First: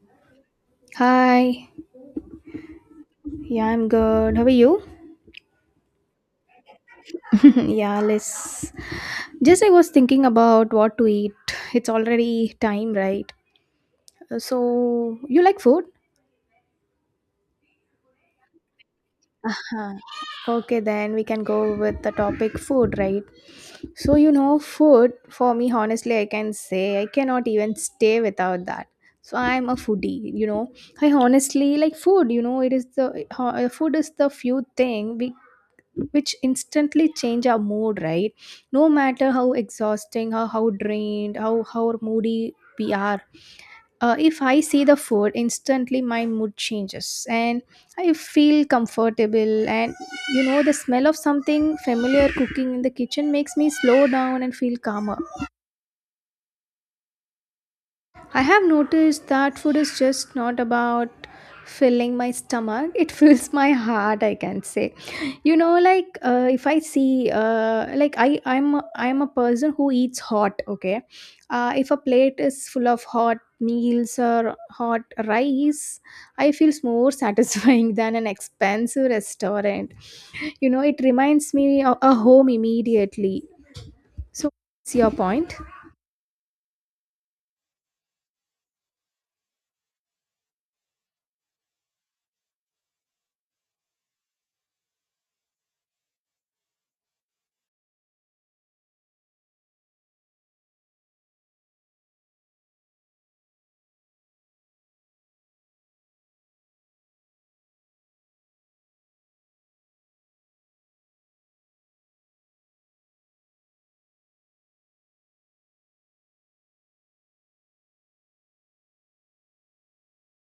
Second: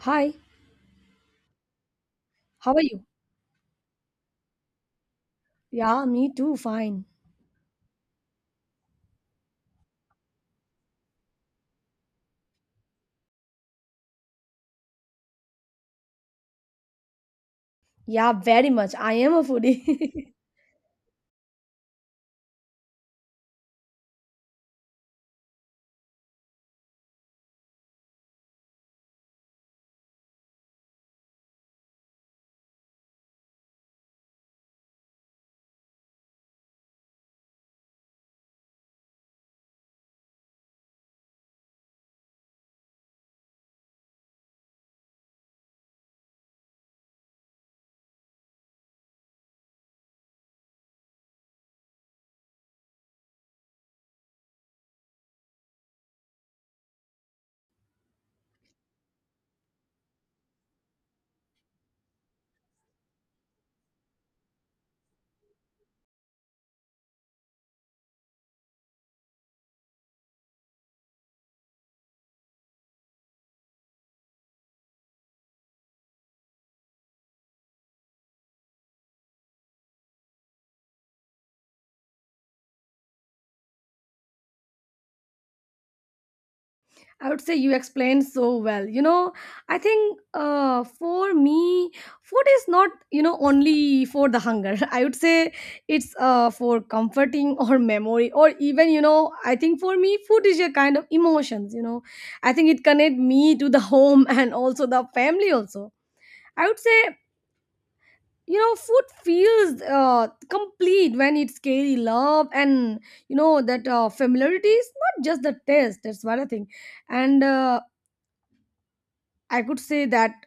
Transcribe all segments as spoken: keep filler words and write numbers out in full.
Hi, Hi. how are you? Yeah, I'm good. How are you? Yeah, me too, fine. Yeah, let's. Just I was thinking about what to eat. It's already time, right? Uh, So, you like food? Yeah, very much. I am a Huh. foodie. Okay, then we can go with the topic food, right? So, you know, food for me, honestly, I can say I cannot even stay without that. So, I'm a foodie, you know. I honestly like food, you know, it is the ho- uh, food is the few thing we which instantly change our mood, right? No matter how exhausting or how drained, how how moody we are. Uh, if I see the food, instantly my mood changes, and I feel comfortable. And you know, the smell of something familiar cooking in the kitchen makes me slow down and feel calmer. I have noticed that food is just not about filling my stomach, it fills my heart, I can say. You know, like, uh, if I see, uh, like, i i'm a- i'm a person who eats hot, okay. Uh, if a plate is full of hot meals or hot rice, I feel more satisfying than an expensive restaurant. You know, it reminds me of a home immediately. So what's your point? I would say you explained so well. You know, I think uh, for me, food is not, you know, only for the hunger. I would say it's uh, for comforting or memory or even, you know, I think for me, food is a kind of emotions, you know. I think it connect me to the home and also the family also. I would say you know food feels uh, complete when it's scary love and you know that uh, familiarity is not just the taste, that's what I think. And uh, I could say that,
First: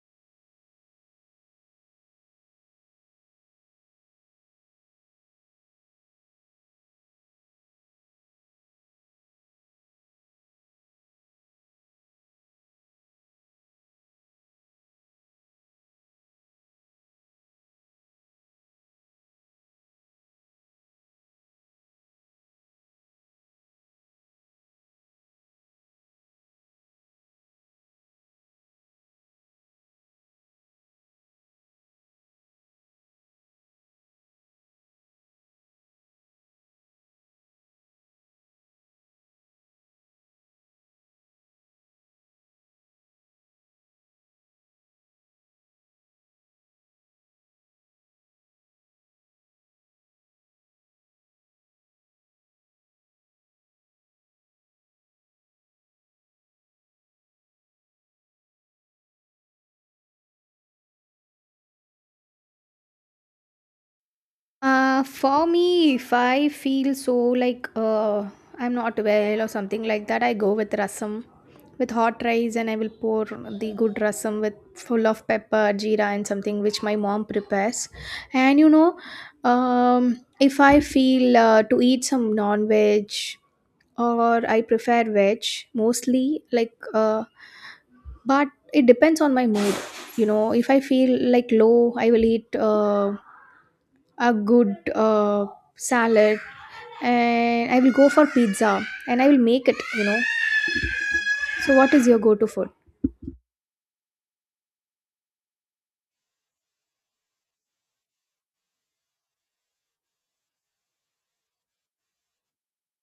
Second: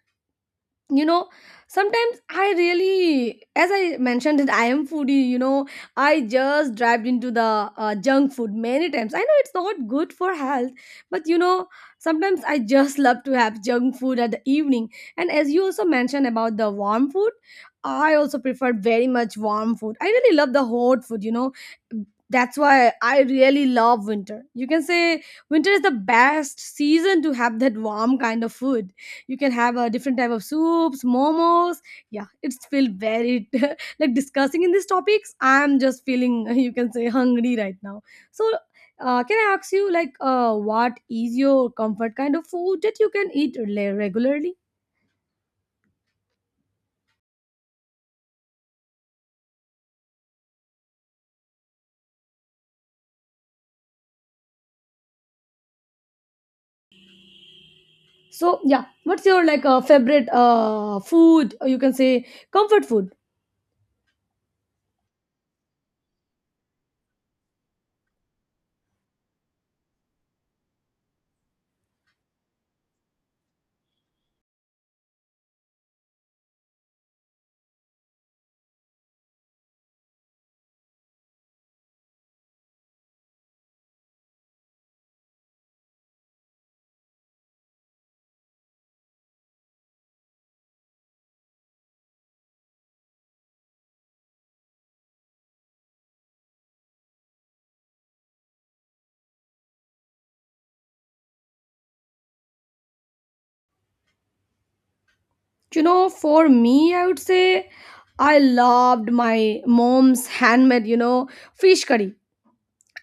you know, sometimes I really, as I mentioned, that I am foodie, you know, I just dived into the uh, junk food many times. I know it's not good for health, but you know, sometimes I just love to have junk food at the evening. And as you also mentioned about the warm food, I also prefer very much warm food. I really love the hot food, you know. That's why I really love winter, you can say. Winter is the best season to have that warm kind of food. You can have a different type of soups, momos. Yeah, it's feel very like discussing in these topics, I'm just feeling you can say hungry right now. So uh, can I ask you, like, uh, what is your comfort kind of food that you can eat le- regularly? So yeah, what's your like uh, favorite uh, food, or you can say comfort food? Uh, for me, if I feel so, like, uh, I'm not well or something like that, I go with rasam, with hot rice, and I will pour the good rasam with full of pepper, jeera, and something which my mom prepares. And you know, um, if I feel uh, to eat some non veg, or I prefer veg mostly, like, uh, but it depends on my mood. You know, if I feel like low, I will eat, uh, a good, uh, salad, and I will go for pizza, and I will make it, you know. So what is your go to food? You know, for me, I would say I loved my mom's handmade, you know, fish curry.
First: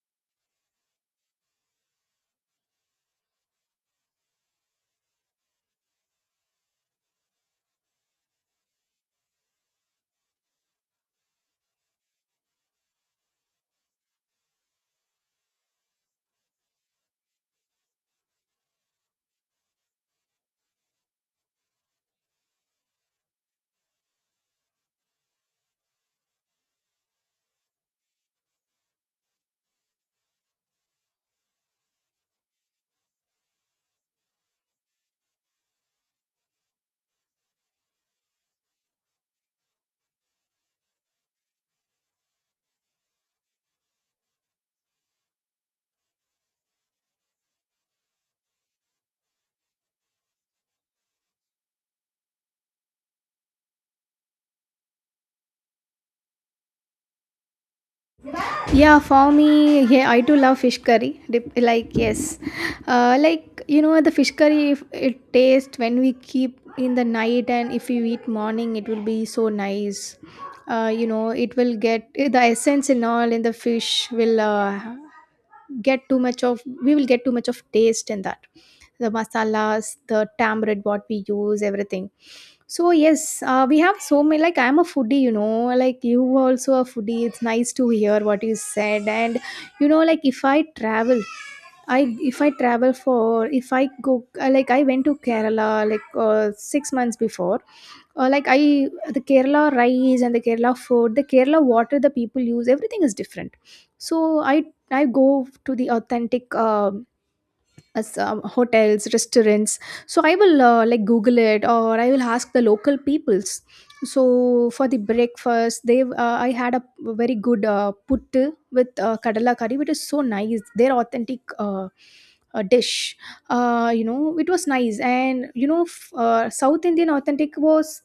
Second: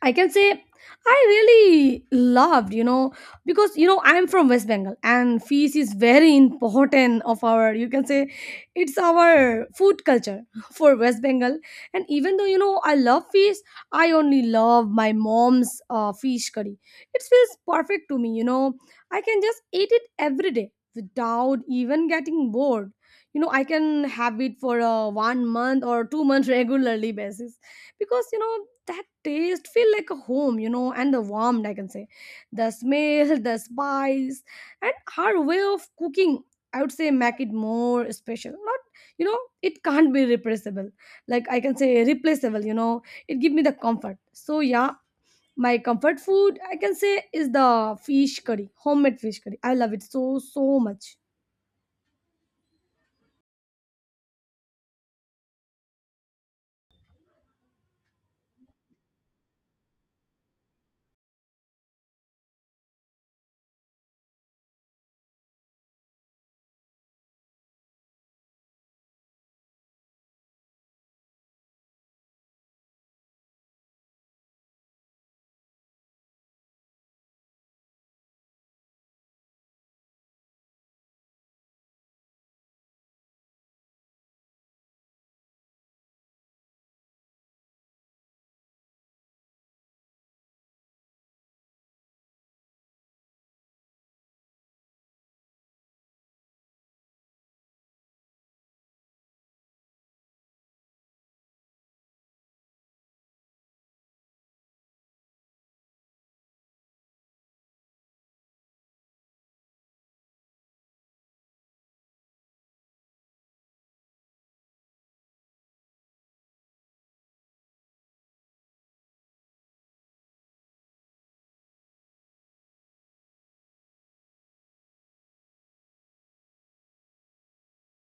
I can say I really loved, you know, because you know I'm from West Bengal and feast is very important of our, you can say, it's our food culture for West Bengal. And even though you know I love feast, I only love my mom's uh, fish curry. It feels perfect to me, you know. I can just eat it every day without even getting bored. You know, I can have it for uh, one month or two months regularly basis, because you know that taste feel like a home, you know, and the warmth, I can say, the smell, the spice and her way of cooking, I would say make it more special. Not, you know, it can't be replaceable, like I can say replaceable, you know. It give me the comfort. So yeah, my comfort food, I can say, is the fish curry, homemade fish curry. I love it so so much. Yeah, for me, yeah, I do love fish curry. Dep- like, yes. Uh, like, you know, the fish curry, if it tastes when we keep in the night and if you eat morning, it will be so nice. Uh, you know, it will get the essence and all in the fish will, uh, get too much of, we will get too much of taste in that, the masalas, the tamarind, what we use, everything. So yes, uh, we have so many, like, I'm a foodie, you know, like you also a foodie. It's nice to hear what you said. And you know, like, if I travel, I if I travel, for if I go, uh, like, I went to Kerala like, uh, six months before. Uh, like, I, the Kerala rice and the Kerala food, the Kerala water the people use, everything is different. So I I go to the authentic, uh, as, um, hotels, restaurants. So I will, uh, like, Google it or I will ask the local peoples. So for the breakfast, they uh, I had a very good uh, puttu with uh, kadala curry, which is so nice. Their authentic. Uh, uh dish. Uh you know, it was nice. And you know, f- uh, South Indian authentic was,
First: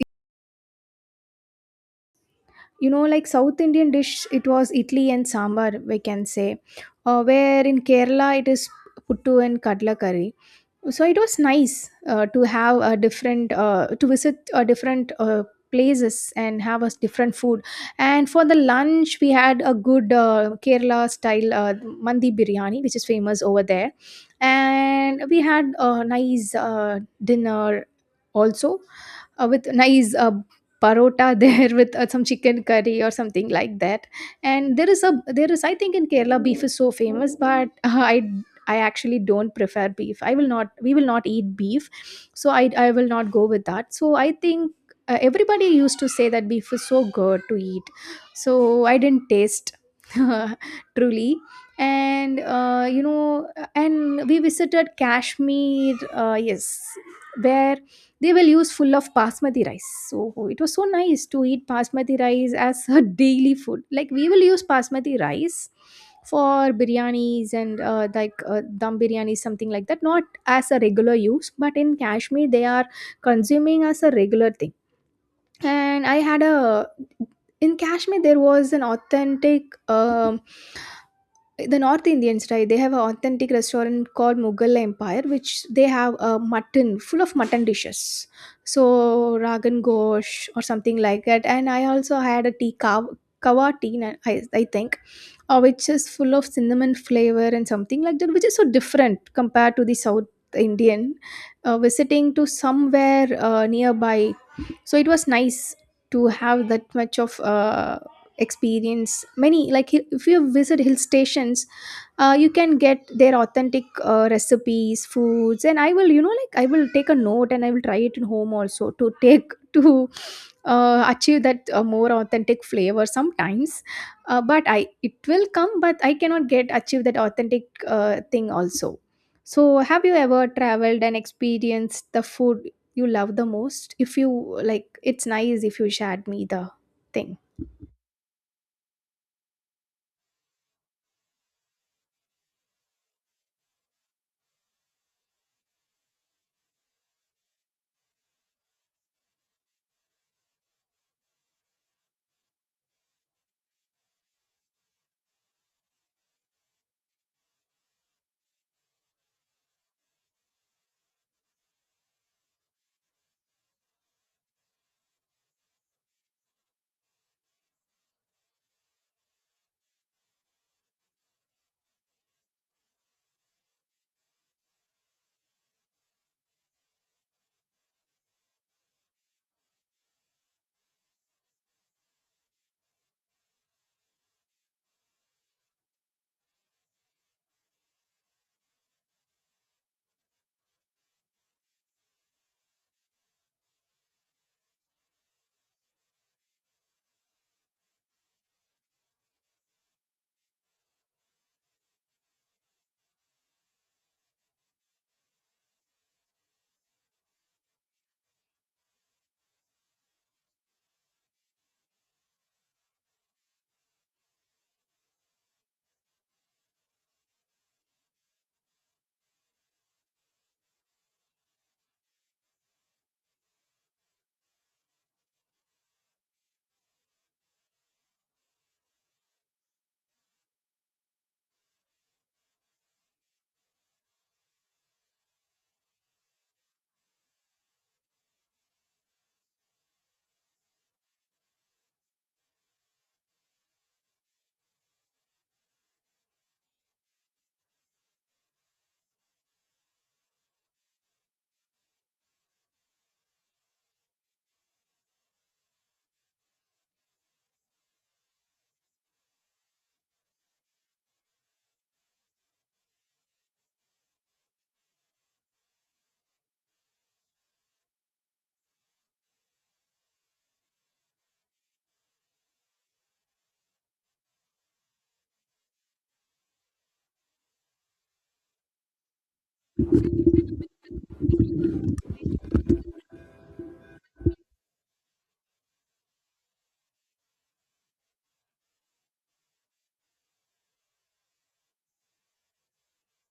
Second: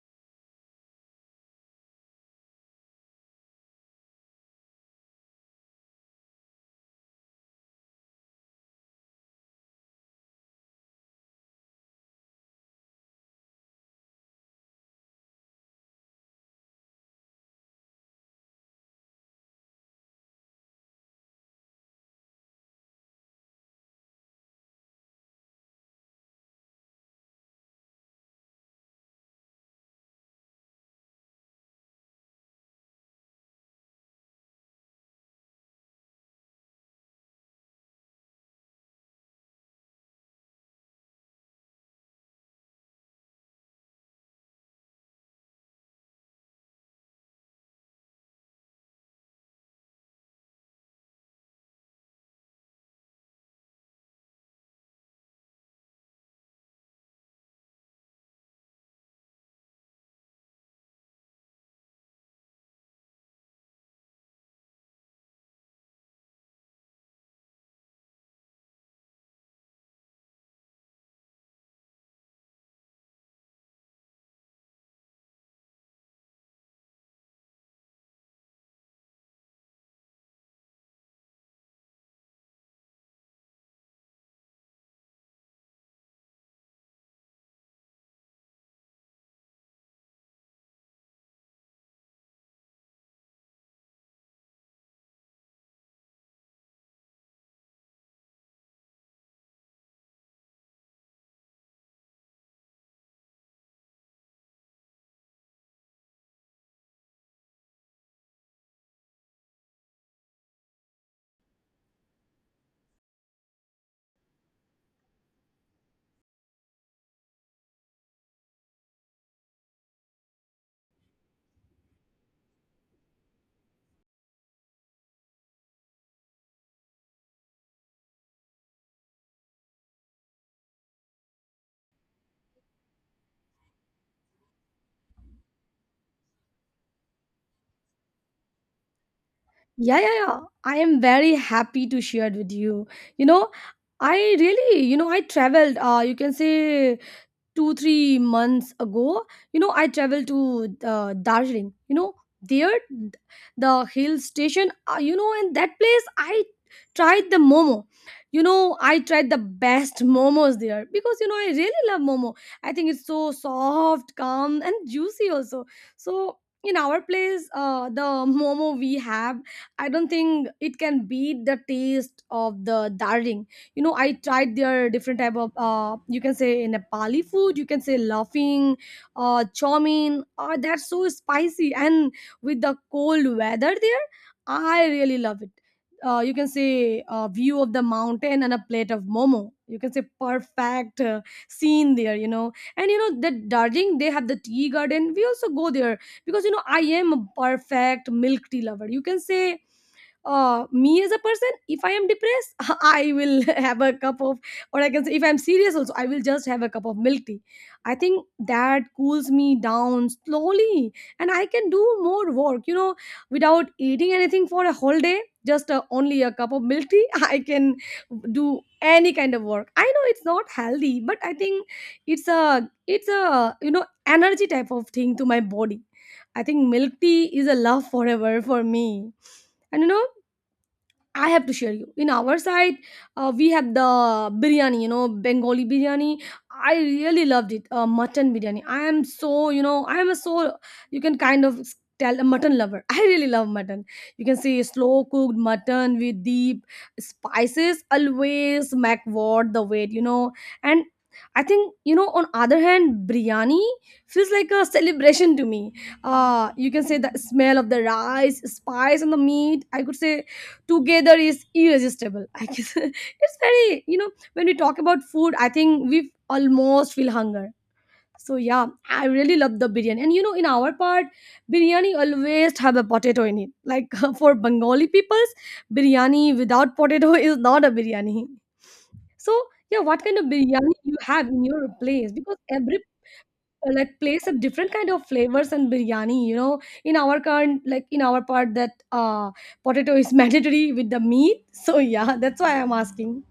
you know, like South Indian dish, it was idli and sambar, we can say. Uh, where in Kerala it is puttu and kadla curry. So it was nice, uh, to have a different, uh, to visit a different, uh, places, and have a different food. And for the lunch, we had a good uh, Kerala style uh, mandi biryani, which is famous over there. And we had a nice uh, dinner also, uh, with nice uh, parota there, with uh, some chicken curry or something like that. And there is a there is, I think, in Kerala beef is so famous, but uh, i i actually don't prefer beef. I will not we will not eat beef. So i i will not go with that. So I think uh, everybody used to say that beef is so good to eat. So I didn't taste truly. And uh, you know, and we visited Kashmir, uh, yes, where they will use full of basmati rice. So it was so nice to eat basmati rice as a daily food. Like, we will use basmati rice for biryanis and, uh, like, uh, dum biryani, something like that, not as a regular use, but in Kashmir they are consuming as a regular thing. And I had a, in Kashmir, there was an authentic, um the North Indians, right? They have an authentic restaurant called Mughal Empire, which they have a mutton, full of mutton dishes, so ragan gosh or something like that. And I also had a tea kawa, kawa tea, na- I, I think, uh, which is full of cinnamon flavor and something like that, which is so different compared to the South Indian. Uh, visiting to somewhere uh, nearby, so it was nice to have that much of. Uh, experience many, like, hi- if you visit hill stations, uh, you can get their authentic uh, recipes, foods, and I will, you know, like, I will take a note and I will try it at home also, to take to uh, achieve that uh, more authentic flavor sometimes, uh, but I, it will come, but I cannot get, achieve that authentic uh, thing also. So have you ever traveled and experienced the food you love the most? If you, like, it's nice if you shared me the thing. Yeah, yeah, yeah, I am very happy to share it with you. You know, I really, you know, I traveled, uh, you can say two three months ago, you know. I traveled to uh, Darjeeling, you know. There th- the hill station, uh, you know, in that place I tried the momo. You know, I tried the best momos there because you know I really love momo. I think it's so soft, calm and juicy also. So in our place, uh, the momo we have, I don't think it can beat the taste of the Darjeeling. You know, I tried their different type of, uh, you can say Nepali food, you can say laughing, uh, chow mein, uh, that's so spicy, and with the cold weather there, I really love it. Uh, you can say uh, view of the mountain and a plate of momo, you can say, perfect uh, scene there, you know. And you know that Darjeeling, they have the tea garden. We also go there because you know I am a perfect milk tea lover. You can say, uh, me as a person, if I am depressed, I will have a cup of, or I can say, if I'm serious also, I will just have a cup of milk tea. I think that cools me down slowly, and I can do more work. You know, without eating anything for a whole day, just uh, only a cup of milk tea, I can do any kind of work. I know it's not healthy, but I think it's a it's a you know energy type of thing to my body. I think milk tea is a love forever for me. And you know, I have to share you. In our side, uh, we have the biryani, you know, Bengali biryani. I really loved it, uh, mutton biryani. I am so, you know, I am a so, you can kind of s- tell a mutton lover. I really love mutton. You can see slow cooked mutton with deep spices always make worth the wait, you know. And I think, you know, on other hand, biryani feels like a celebration to me. Uh, you can say the smell of the rice, spice and the meat, I could say together is irresistible, I guess. It's very, you know, when we talk about food, I think we almost feel hunger. So yeah, I really love the biryani, and you know, in our part, biryani always have a potato in it, like for Bengali peoples, biryani without potato is not a biryani. So yeah, what kind of biryani you have in your place? Because every uh, like place of different kind of flavors and biryani, you know, in our current, like, in our part, that uh, potato is mandatory with the meat. So yeah, that's why I'm asking.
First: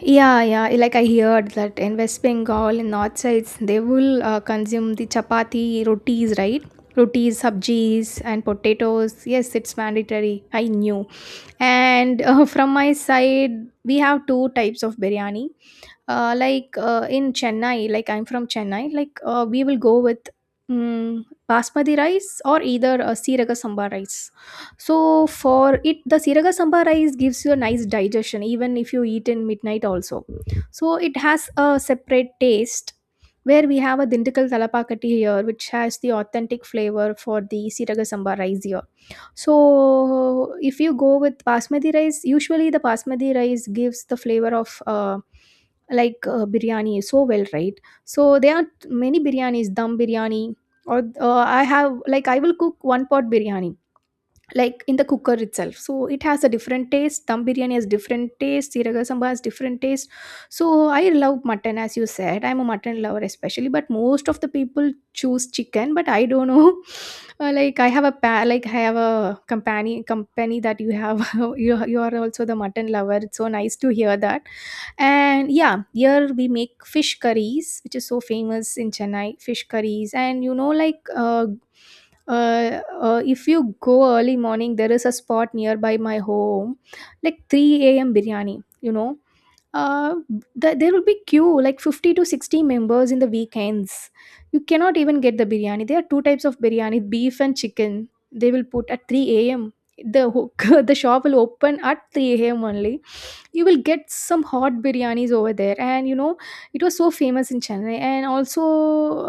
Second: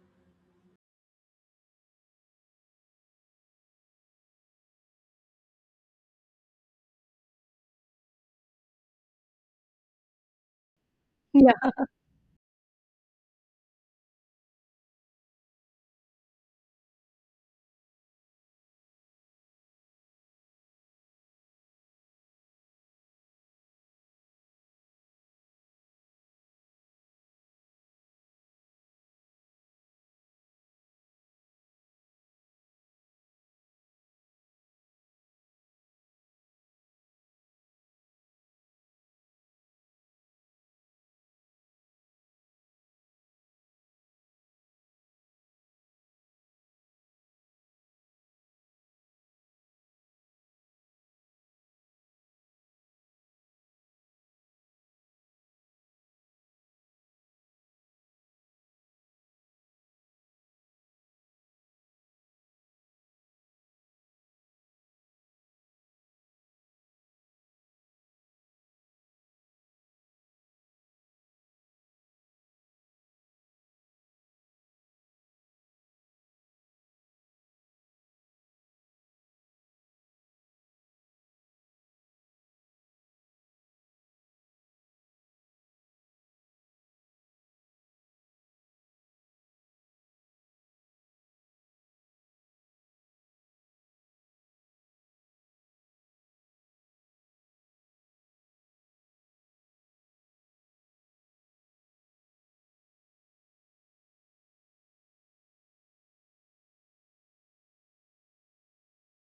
Yeah, yeah. Like, I heard that in West Bengal, in north sides, they will uh, consume the chapati, rotis, right? Rotis, sabjis, and potatoes. Yes, it's mandatory. I knew. Yeah, And uh, from my side, we have two types of biryani, uh, like, uh, in Chennai, like, I'm from Chennai, like, uh, we will go with, mm basmati rice or either a siraga sambar rice. So for it, the siraga sambar rice gives you a nice digestion even if you eat in midnight also. So it has a separate taste, where we have a dintikal talapakati here, which has the authentic flavor for the siraga sambar rice here. So if you go with basmati rice, usually the basmati rice gives the flavor of, uh, like, uh, biryani so well, right? So there are many biryanis, dum biryani, or uh, I have, like, I will cook one pot biryani, like, in the cooker itself. So it has a different taste, dum biryani has different taste, siraga samba has different taste. So I love mutton, as you said, I'm a mutton lover especially, but most of the people choose chicken, but I don't know. Uh, like, I have a pa- like, I have a company company that you have, you you are also the mutton lover. It's so nice to hear that. And yeah, here we make fish curries, which is so famous in Chennai, fish curries. And you know, like, uh, uh, uh, if you go early morning, there is a spot nearby my home like three a.m. biryani, you know. uh, th- there will be queue like fifty to sixty members in the weekends. You cannot even get the biryani. There are two types of biryani, beef and chicken. They will put at three a.m. the ho- the shop will open at three a.m. only. You will get some hot biryanis over there. And you know, it was so famous in Chennai. And also,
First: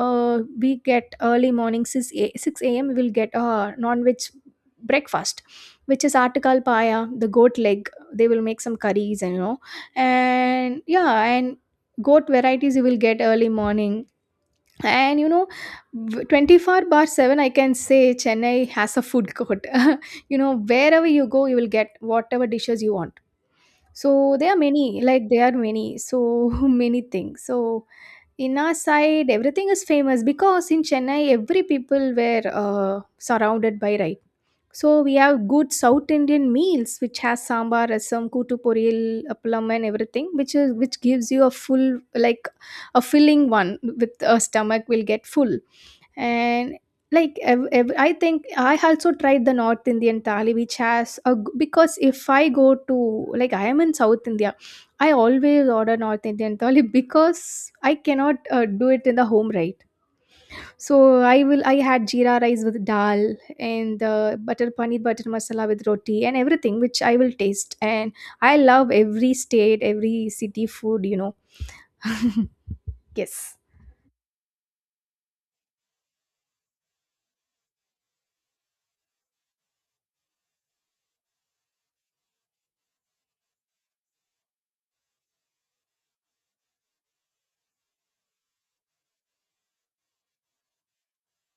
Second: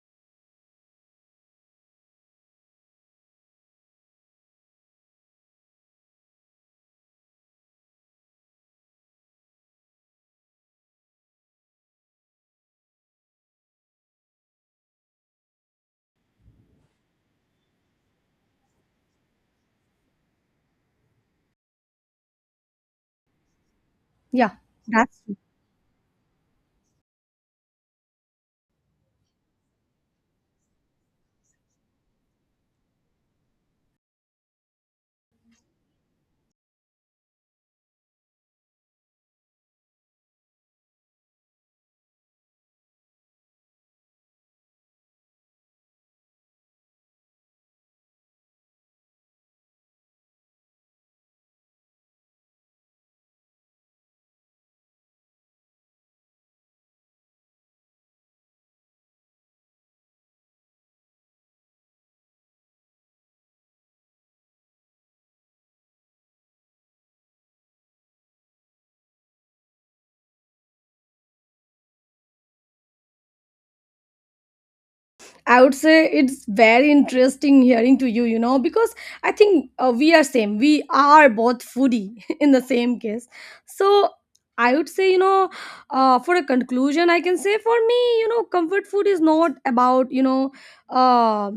uh, we get early morning six a six a.m. we will get a non-veg breakfast, which is artikal paya, the goat leg. They will make some curries, and you know. And yeah, and goat varieties you will get early morning. And you know, w- twenty four bar seven, I can say, Chennai has a food court. You know, wherever you go, you will get whatever dishes you want. So yeah, there are many, that's, like, there are many, so many things. So in our side, everything is famous because in Chennai, every people were uh, surrounded by rice. So we have good South Indian meals which has sambar, rasam, kutu poriyal, appalam, and everything, which is, which gives you a full, like, a filling one, with a stomach will get full. And like, ev- ev- I think I also tried the North Indian thali, which has a g-, because if I go to, like, I am in South India, I always order North Indian thali because I cannot uh, do it in the home, right? So I will, I had jeera rice with dal, and uh, butter paneer, butter masala with roti, and everything, which I will taste. And I love every state, every city food, you know. Yes. I would say, it's very interesting hearing to you, you know, because I think uh, we are same. We are both foodie in the same case. So I would say, you know, uh, for a conclusion, I can say for me, you know, comfort food is not about, you know, uh,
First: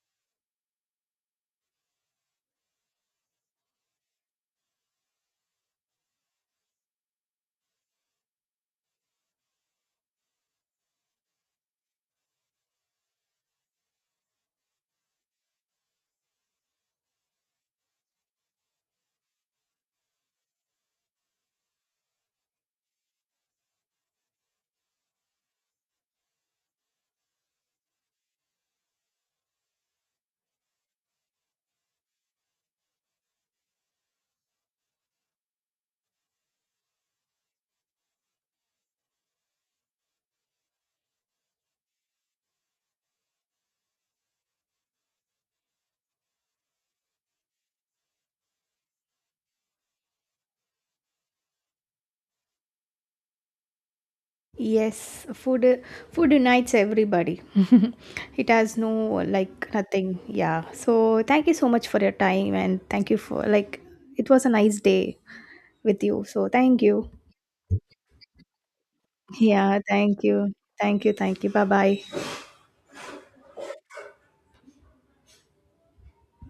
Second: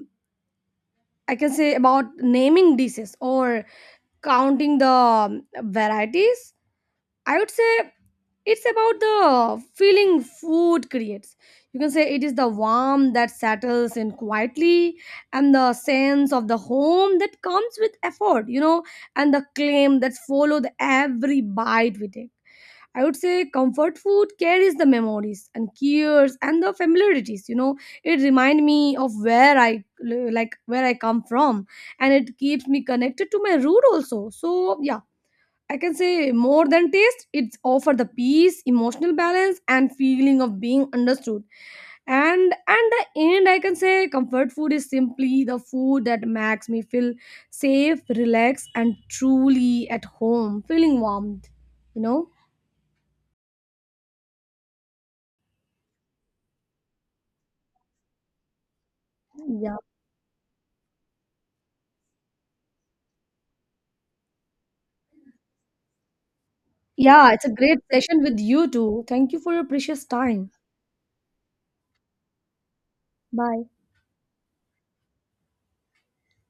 I can say about naming dishes or counting the um, varieties. I would say it's about the feeling food creates. You can say it is the warmth that settles in quietly, and the sense of the home that comes with effort, you know, and the claim that follow the every bite we take. I would say comfort food carries the memories and cures and the familiarities. You know, it remind me of where I, like, where I come from, and it keeps me connected to my root also. So yeah, I can say more than taste, it's offer the peace, emotional balance, and feeling of being understood. And and the end, I can say comfort food is simply the food that makes me feel safe, relaxed, and truly at home, feeling warmed. You know, Yes, food uh, food unites everybody. It has no, like, yeah. nothing. Yeah. So thank you so much for your time, and thank you for, like, it was a nice day with you. So thank you. Yeah, it's a great session with you too. Thank you for your Yeah, precious thank time. you. Thank you. Thank you. Bye-bye. Bye.